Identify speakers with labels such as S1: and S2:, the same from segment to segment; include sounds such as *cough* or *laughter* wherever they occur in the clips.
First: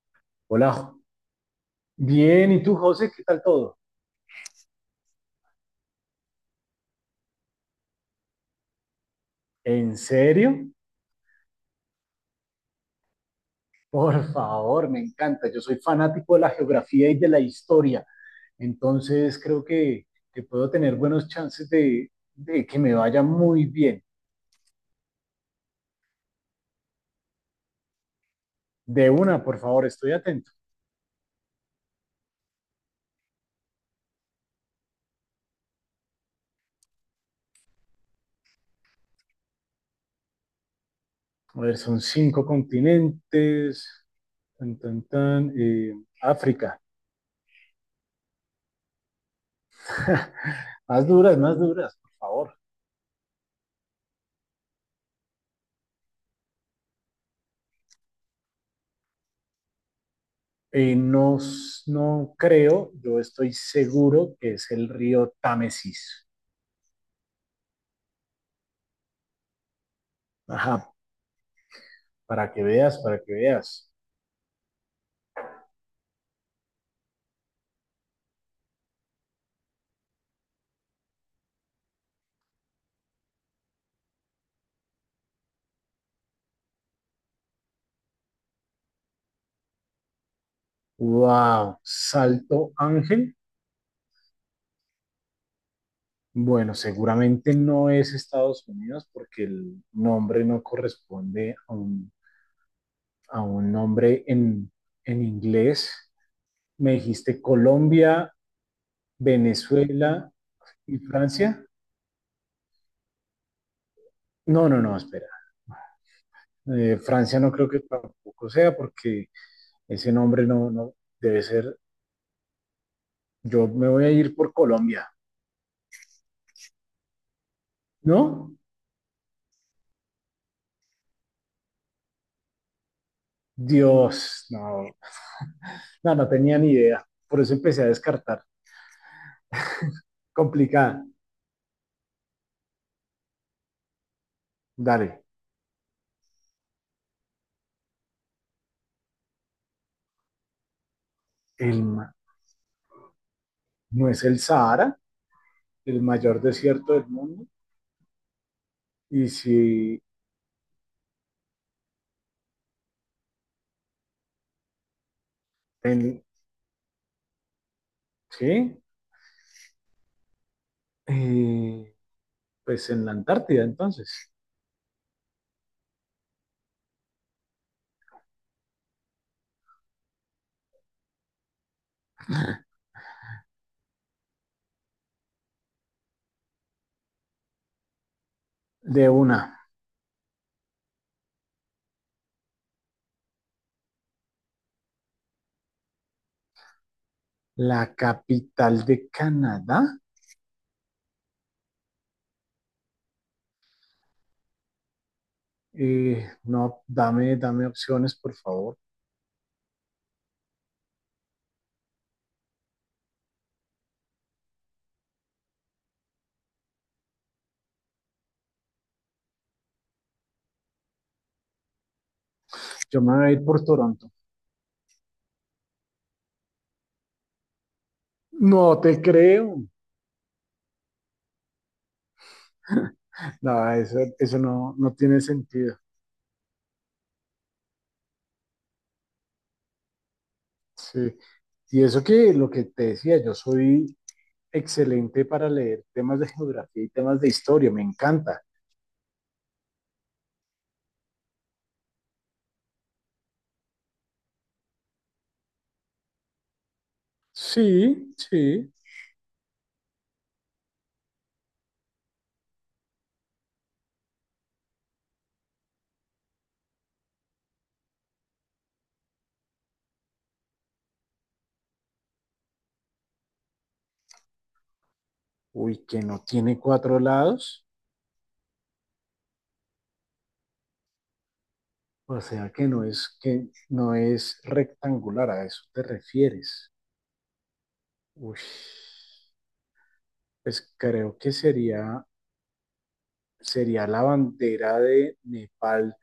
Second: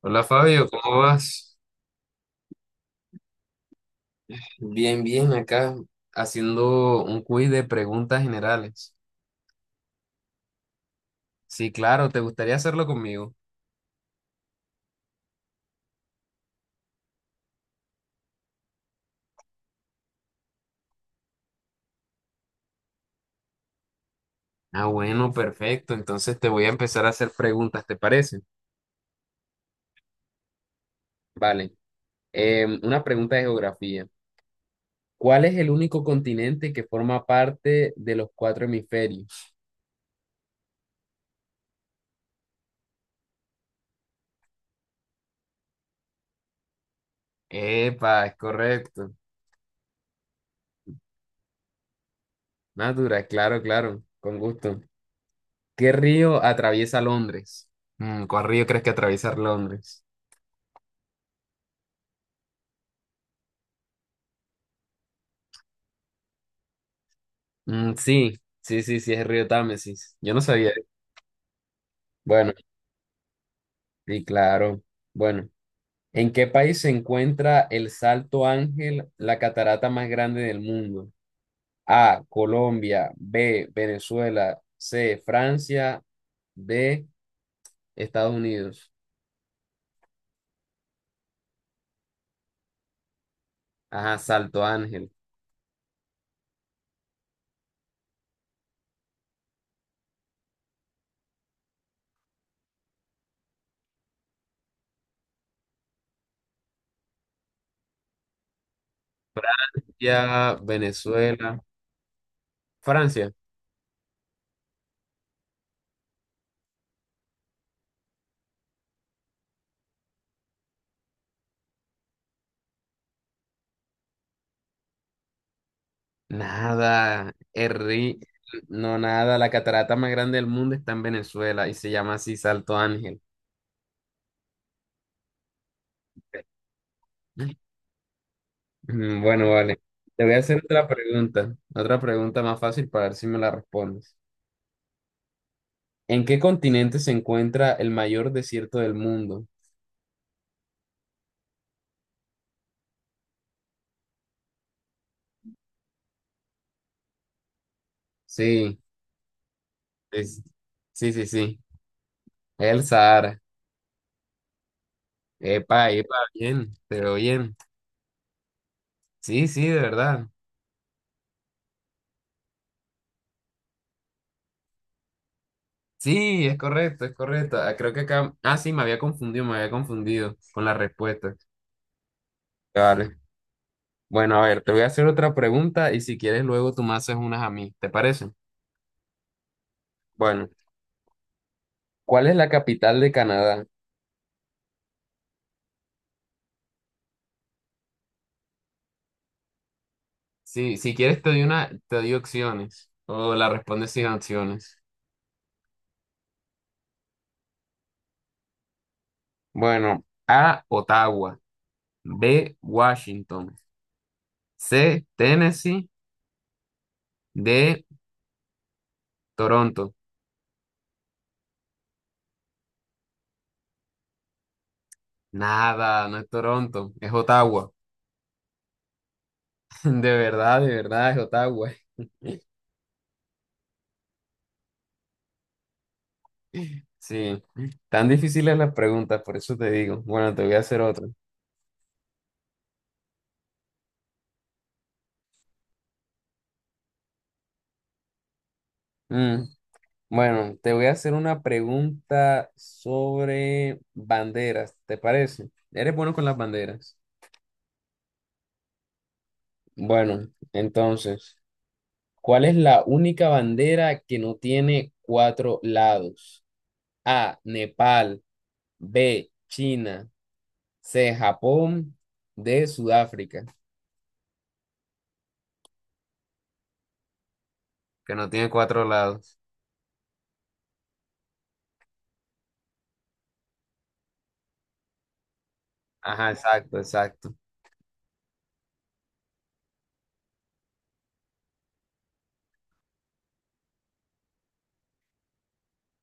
S1: Hola Fabio,
S2: Hola,
S1: ¿cómo vas?
S2: bien, ¿y tú, José? ¿Qué tal todo?
S1: Bien, bien, acá haciendo un quiz de preguntas generales.
S2: ¿En serio?
S1: Sí, claro, ¿te gustaría hacerlo conmigo?
S2: Por favor, me encanta. Yo soy fanático de la geografía y de la historia, entonces creo que puedo tener buenos chances de que me vaya muy bien.
S1: Ah, bueno, perfecto. Entonces te voy a empezar a hacer preguntas, ¿te parece?
S2: De una, por favor, estoy atento.
S1: Vale. Una pregunta de geografía. ¿Cuál es el único continente que forma parte de los cuatro hemisferios?
S2: A ver, son cinco continentes. Tan, tan, tan, África.
S1: Epa, es correcto.
S2: *laughs* Más duras, por favor.
S1: Natura, claro, claro, con gusto. ¿Qué río atraviesa Londres? ¿Cuál río crees que atraviesa Londres?
S2: No, no creo, yo estoy seguro que es el río Támesis.
S1: Mm, sí, sí, sí, sí, es el río Támesis. Yo no sabía.
S2: Ajá, para
S1: Bueno,
S2: que veas, para que veas.
S1: sí, claro. Bueno, ¿en qué país se encuentra el Salto Ángel, la catarata más grande del mundo? A, Colombia; B, Venezuela; C, Francia; D, Estados Unidos.
S2: Wow, Salto Ángel.
S1: Ajá, Salto Ángel.
S2: Bueno, seguramente no es Estados Unidos porque el nombre no corresponde a un, nombre en inglés. Me dijiste Colombia, Venezuela
S1: Ya,
S2: y
S1: Venezuela,
S2: Francia.
S1: Francia.
S2: No, no, no, espera. Francia no creo que tampoco sea porque ese nombre no debe ser. Yo me voy a ir por Colombia,
S1: Nada,
S2: ¿no?
S1: no, nada, la catarata más grande del mundo está en Venezuela y se llama así Salto Ángel.
S2: Dios, no. No, no tenía ni idea. Por eso empecé a descartar.
S1: Bueno, vale. Te voy a hacer
S2: Complicada.
S1: otra pregunta más fácil para ver si me la respondes.
S2: Dale,
S1: ¿En qué continente se encuentra el mayor desierto del mundo?
S2: el, ma- no es el Sahara, el mayor desierto del mundo.
S1: Sí,
S2: Y si,
S1: es- sí, sí, sí. El Sahara. Epa, epa,
S2: en,
S1: bien, pero bien.
S2: sí,
S1: Sí, sí, de verdad.
S2: eh, pues en la Antártida, entonces.
S1: Sí, es correcto, es correcto. Ah, creo que acá... Ah, sí, me había confundido con la respuesta. Vale. Bueno, a ver, te voy a hacer otra pregunta y si quieres luego tú me haces unas a mí, ¿te parece?
S2: De una,
S1: Bueno, ¿cuál es la capital de Canadá?
S2: la capital de Canadá.
S1: Sí, si quieres te doy una, te doy opciones o la respondes sin opciones.
S2: No, dame opciones, por favor.
S1: Bueno, A, Ottawa; B, Washington; C, Tennessee; D, Toronto.
S2: Yo me voy a ir por Toronto.
S1: Nada, no es Toronto, es Ottawa.
S2: No te creo.
S1: *laughs* De verdad es Ottawa.
S2: No, eso no tiene sentido.
S1: Sí, tan difíciles las preguntas, por eso te digo. Bueno, te voy a hacer otra.
S2: Sí. Y eso que lo que te decía, yo soy excelente para leer temas de geografía y temas de historia, me encanta.
S1: Mm, Bueno, te voy a hacer una pregunta sobre banderas, ¿te parece? ¿Eres bueno con las banderas?
S2: Sí, sí.
S1: Bueno, entonces, ¿cuál es la única bandera que no tiene cuatro lados? A, Nepal; B, China; C, Japón; D, Sudáfrica.
S2: Uy, que no tiene cuatro lados,
S1: Que no tiene cuatro lados.
S2: o sea que no es rectangular, a eso te
S1: Ajá,
S2: refieres.
S1: exacto, exacto.
S2: Uy, pues creo que sería la bandera de Nepal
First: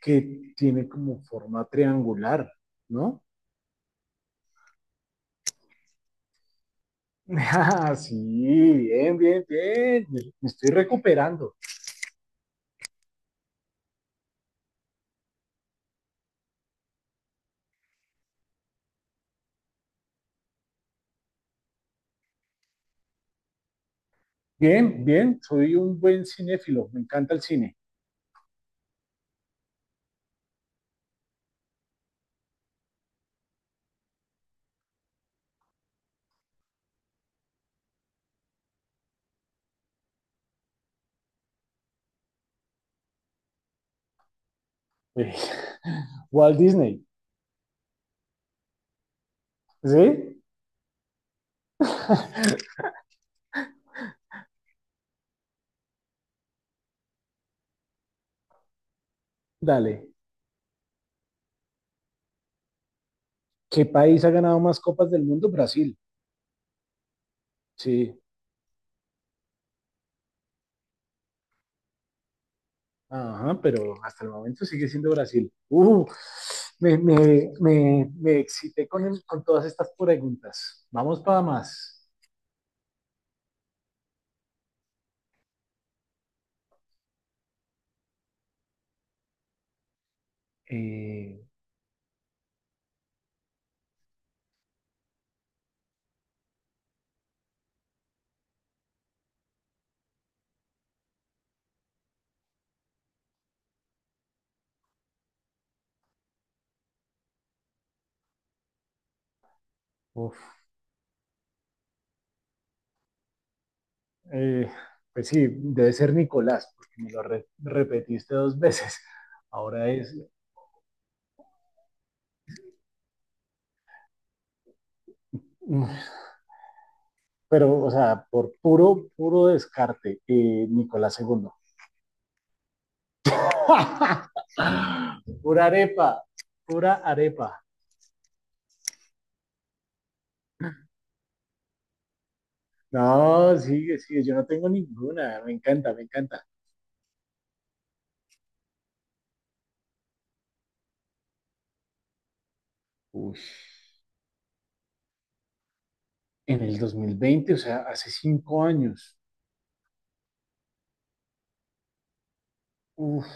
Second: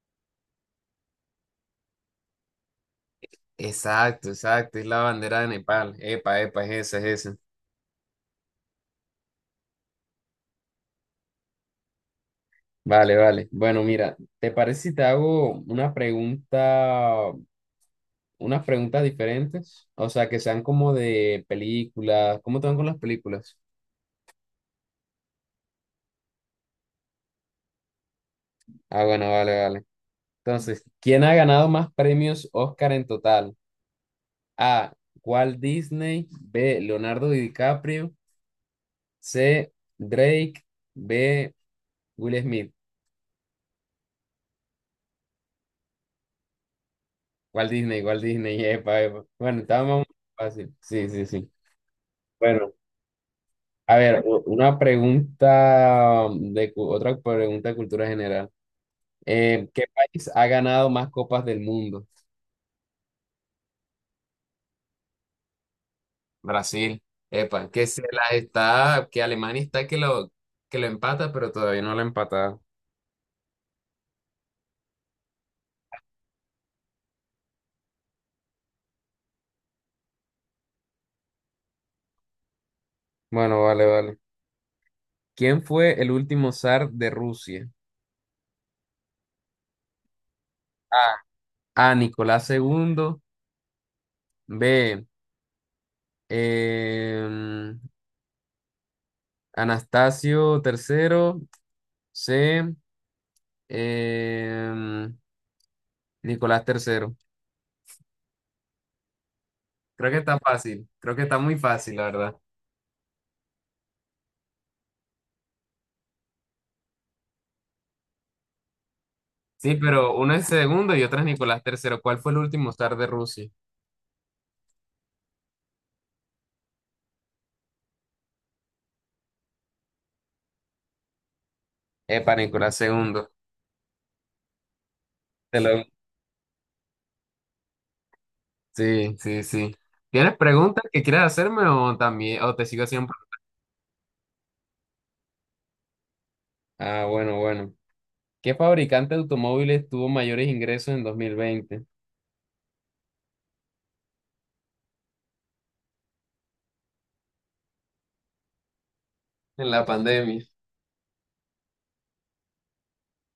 S2: que tiene como forma triangular, ¿no?
S1: Exacto, exacto. Es la bandera de Nepal. Epa, epa, es esa, es esa.
S2: *laughs* Ah, sí, bien, bien, bien. Me estoy recuperando.
S1: Vale, vale. Bueno, mira, ¿te parece si te hago una pregunta, unas preguntas diferentes? O sea, que sean como de películas. ¿Cómo te van con las películas?
S2: Bien, bien, soy un buen cinéfilo, me encanta el cine.
S1: Ah, bueno, vale, vale. Entonces, ¿quién ha ganado más premios Oscar en total? A, Walt Disney; B, Leonardo DiCaprio; C, Drake; B, Will Smith.
S2: Eh, *laughs* Walt Disney,
S1: Walt Disney, Walt Disney. *laughs* Epa, epa. Bueno, estaba muy
S2: ¿sí?
S1: fácil. Sí, sí, sí. Bueno, a ver, una pregunta de otra pregunta de cultura general. ¿Qué
S2: Dale.
S1: país ha ganado más copas del mundo?
S2: ¿Qué país ha ganado más copas del mundo? Brasil,
S1: Brasil, epa, que se
S2: sí.
S1: la está, que Alemania está que lo empata, pero todavía no lo ha empatado.
S2: Ajá, pero hasta el momento sigue siendo Brasil. Me excité con todas estas preguntas. Vamos para más.
S1: Bueno, vale, vale. ¿Quién fue el último zar de Rusia?
S2: Eh,
S1: A. A. Nicolás II; B, em, Anastasio III; C, em, Nicolás III. Creo que está
S2: uf,
S1: fácil. Creo que está muy fácil, la verdad.
S2: eh, pues sí, debe ser Nicolás, porque me lo repetiste dos veces.
S1: Sí,
S2: Ahora es.
S1: pero uno es segundo y otro es Nicolás III. ¿Cuál fue el último zar de Rusia?
S2: Pero, o sea, por puro, puro descarte, Nicolás segundo.
S1: Epa, Nicolás II.
S2: *laughs*
S1: Te
S2: Pura
S1: lo
S2: arepa, pura arepa.
S1: Sí, sí, sí. ¿Tienes preguntas que quieras hacerme o también, o te sigo siempre?
S2: No, sigue, sigue, yo no tengo ninguna, me encanta, me encanta.
S1: Ah, bueno, bueno. ¿Qué fabricante de automóviles tuvo mayores ingresos en 2020?
S2: Uf, en el 2020, o sea, hace 5 años,
S1: En la pandemia.
S2: uf,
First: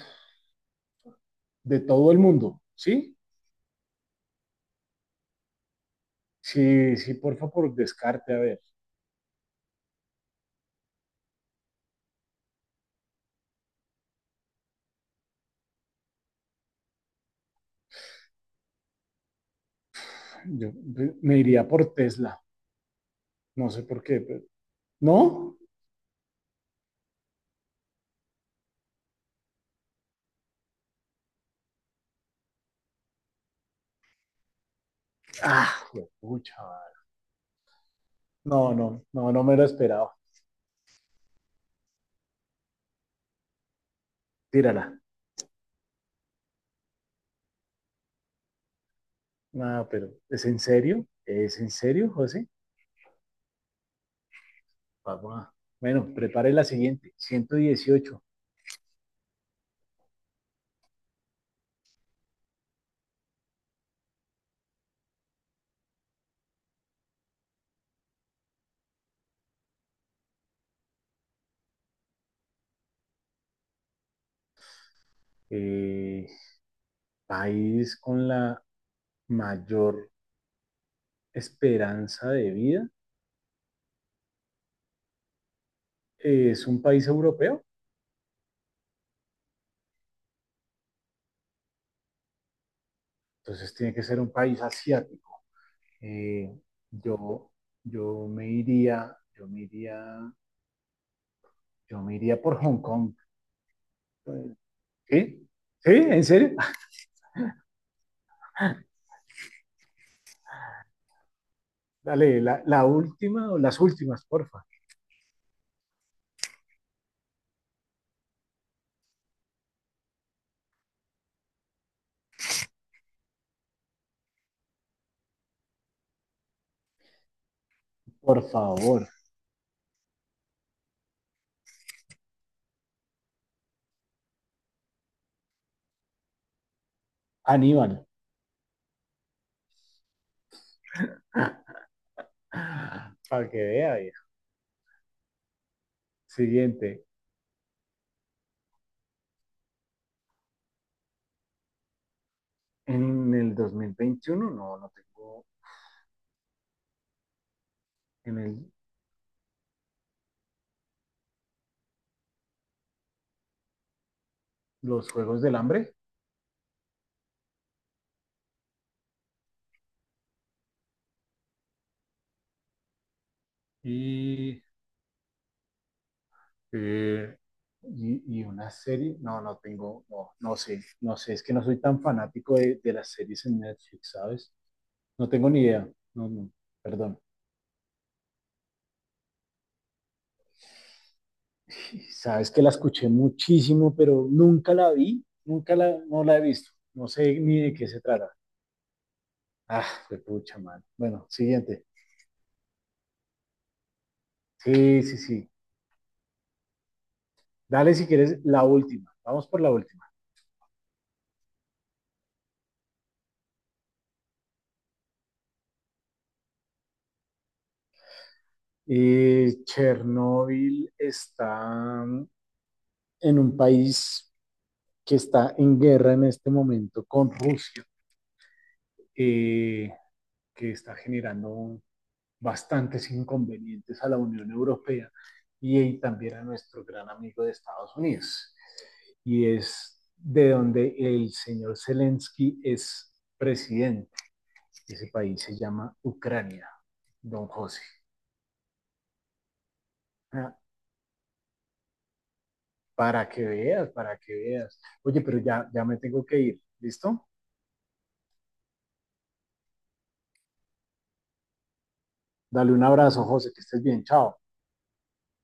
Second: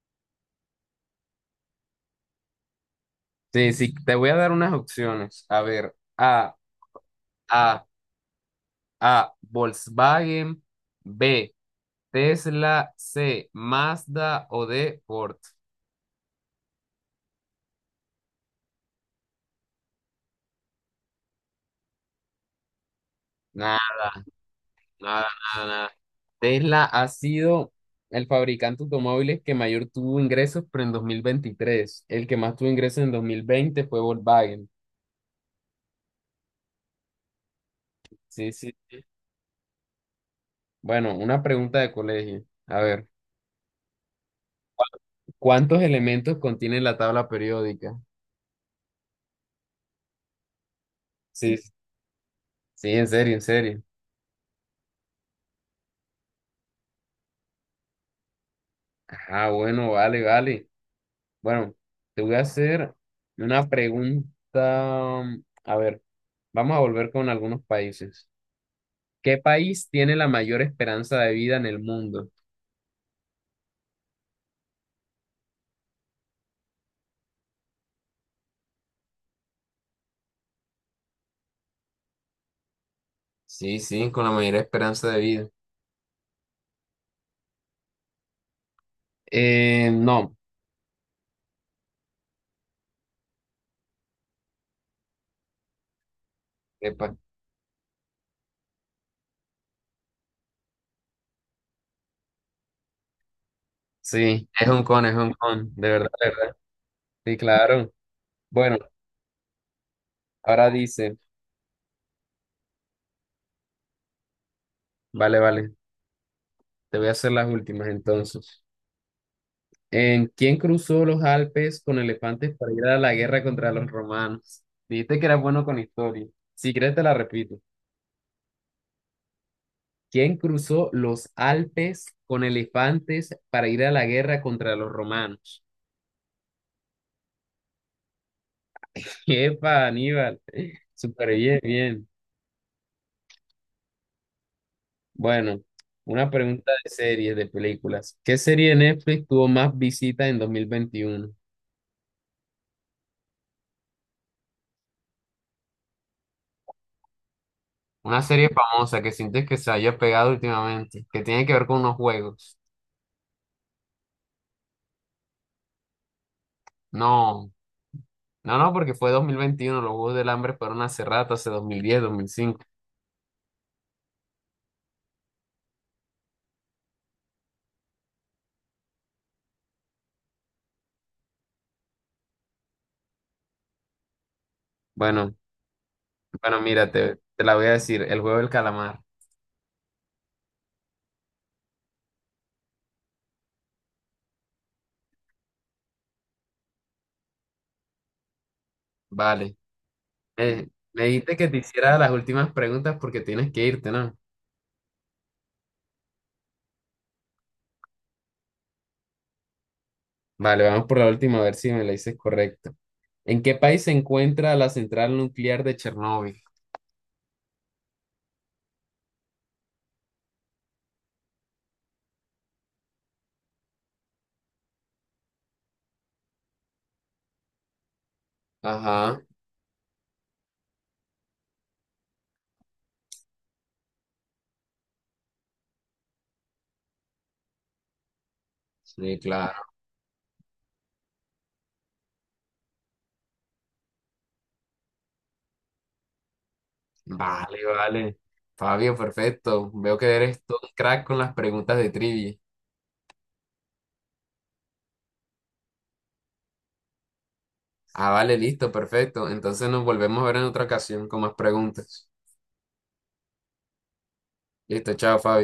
S2: de todo el mundo, ¿sí?
S1: Sí, sí, te voy a dar unas opciones. A ver,
S2: Sí, sí, por favor,
S1: A,
S2: descarte, a ver,
S1: A, Volkswagen; B, Tesla; C, Mazda; o D, Ford.
S2: yo me iría por Tesla, no
S1: Nah,
S2: sé por qué,
S1: nada,
S2: ¿no?
S1: nada, nada, Tesla ha sido el fabricante de automóviles que mayor tuvo ingresos, pero en 2023. El que más tuvo ingresos en 2020 fue Volkswagen.
S2: Ah, pucha,
S1: Sí,
S2: no,
S1: sí.
S2: no, no, no me lo esperaba,
S1: Bueno, una pregunta de colegio. A ver,
S2: tírala.
S1: ¿cuántos elementos contiene la tabla periódica?
S2: No, pero ¿es en serio?
S1: Sí,
S2: ¿Es en serio, José?
S1: sí, en serio, en serio.
S2: Papá. Bueno, prepare la siguiente. 118.
S1: Ah, bueno, vale, vale. Bueno, te voy a hacer una pregunta. A ver, vamos a volver con algunos países. ¿Qué país tiene la mayor esperanza de vida en el mundo?
S2: Eh, país con la mayor esperanza de vida.
S1: Sí, sí, con la mayor esperanza de vida.
S2: Es un país europeo,
S1: No,
S2: entonces tiene que ser un país asiático. Eh,
S1: epa,
S2: yo, yo me iría, yo me iría, yo me iría por Hong Kong.
S1: sí,
S2: Eh,
S1: es un
S2: ¿Qué?
S1: con, de
S2: ¿Sí?
S1: verdad,
S2: ¿En
S1: de verdad.
S2: serio?
S1: Sí, claro. Bueno,
S2: *laughs*
S1: ahora dice,
S2: Dale, la última o las últimas, porfa.
S1: vale, vale, te voy a hacer las últimas entonces. ¿En quién cruzó los Alpes con elefantes para ir a la guerra contra los romanos? Dijiste que eras bueno con historia. Si quieres te la repito.
S2: Por favor,
S1: ¿Quién cruzó los Alpes con elefantes para ir a la guerra contra los romanos?
S2: Aníbal.
S1: *laughs* Epa, Aníbal. Súper bien, bien.
S2: Para que vea, vieja.
S1: Bueno, una pregunta de
S2: Siguiente.
S1: series, de películas. ¿Qué serie de Netflix tuvo más visitas en 2021?
S2: En el 2021 no tengo
S1: Una
S2: en
S1: serie
S2: el,
S1: famosa que sientes que se haya pegado últimamente, que tiene que ver con unos juegos.
S2: los Juegos del Hambre
S1: No, no, no, porque fue 2021. Los Juegos del Hambre fueron hace rato, hace dos mil diez, 2005.
S2: y, eh, y una serie. No, no tengo. No, no sé, no sé, es que no soy tan fanático de las series en Netflix, ¿sabes? No
S1: Bueno,
S2: tengo ni idea. No, no,
S1: bueno, mira, te,
S2: perdón.
S1: te la voy a decir, el juego del calamar.
S2: *laughs* Sabes que la escuché muchísimo, pero nunca la vi, nunca la, no la he visto. No sé ni de qué se trata.
S1: Vale.
S2: Ah, fue pucha, man.
S1: Me
S2: Bueno,
S1: dijiste que te
S2: siguiente.
S1: hiciera las últimas preguntas porque tienes que irte, ¿no?
S2: Sí, sí, sí. Dale si quieres la última. Vamos por la última.
S1: Vale, vamos por la última a ver si me la dices correcta. ¿En qué país se encuentra la central nuclear de Chernóbil?
S2: Chernóbil está en un país que está en guerra en este momento con Rusia,
S1: Ajá,
S2: eh, que está generando bastantes inconvenientes a la Unión Europea y también a nuestro gran amigo de Estados Unidos.
S1: sí,
S2: Y
S1: claro.
S2: es de donde el señor Zelensky es presidente. Ese país se llama Ucrania, don
S1: Vale,
S2: José.
S1: vale. Fabio, perfecto. Veo que eres
S2: Ah,
S1: todo un crack con las preguntas de trivia.
S2: para que veas, para que veas. Oye, pero ya, ya me tengo que ir, ¿listo?
S1: Ah, vale, listo, perfecto. Entonces nos volvemos a ver en otra ocasión con más preguntas.
S2: Dale un abrazo, José, que estés bien, chao.
S1: Listo, chao, Fabio.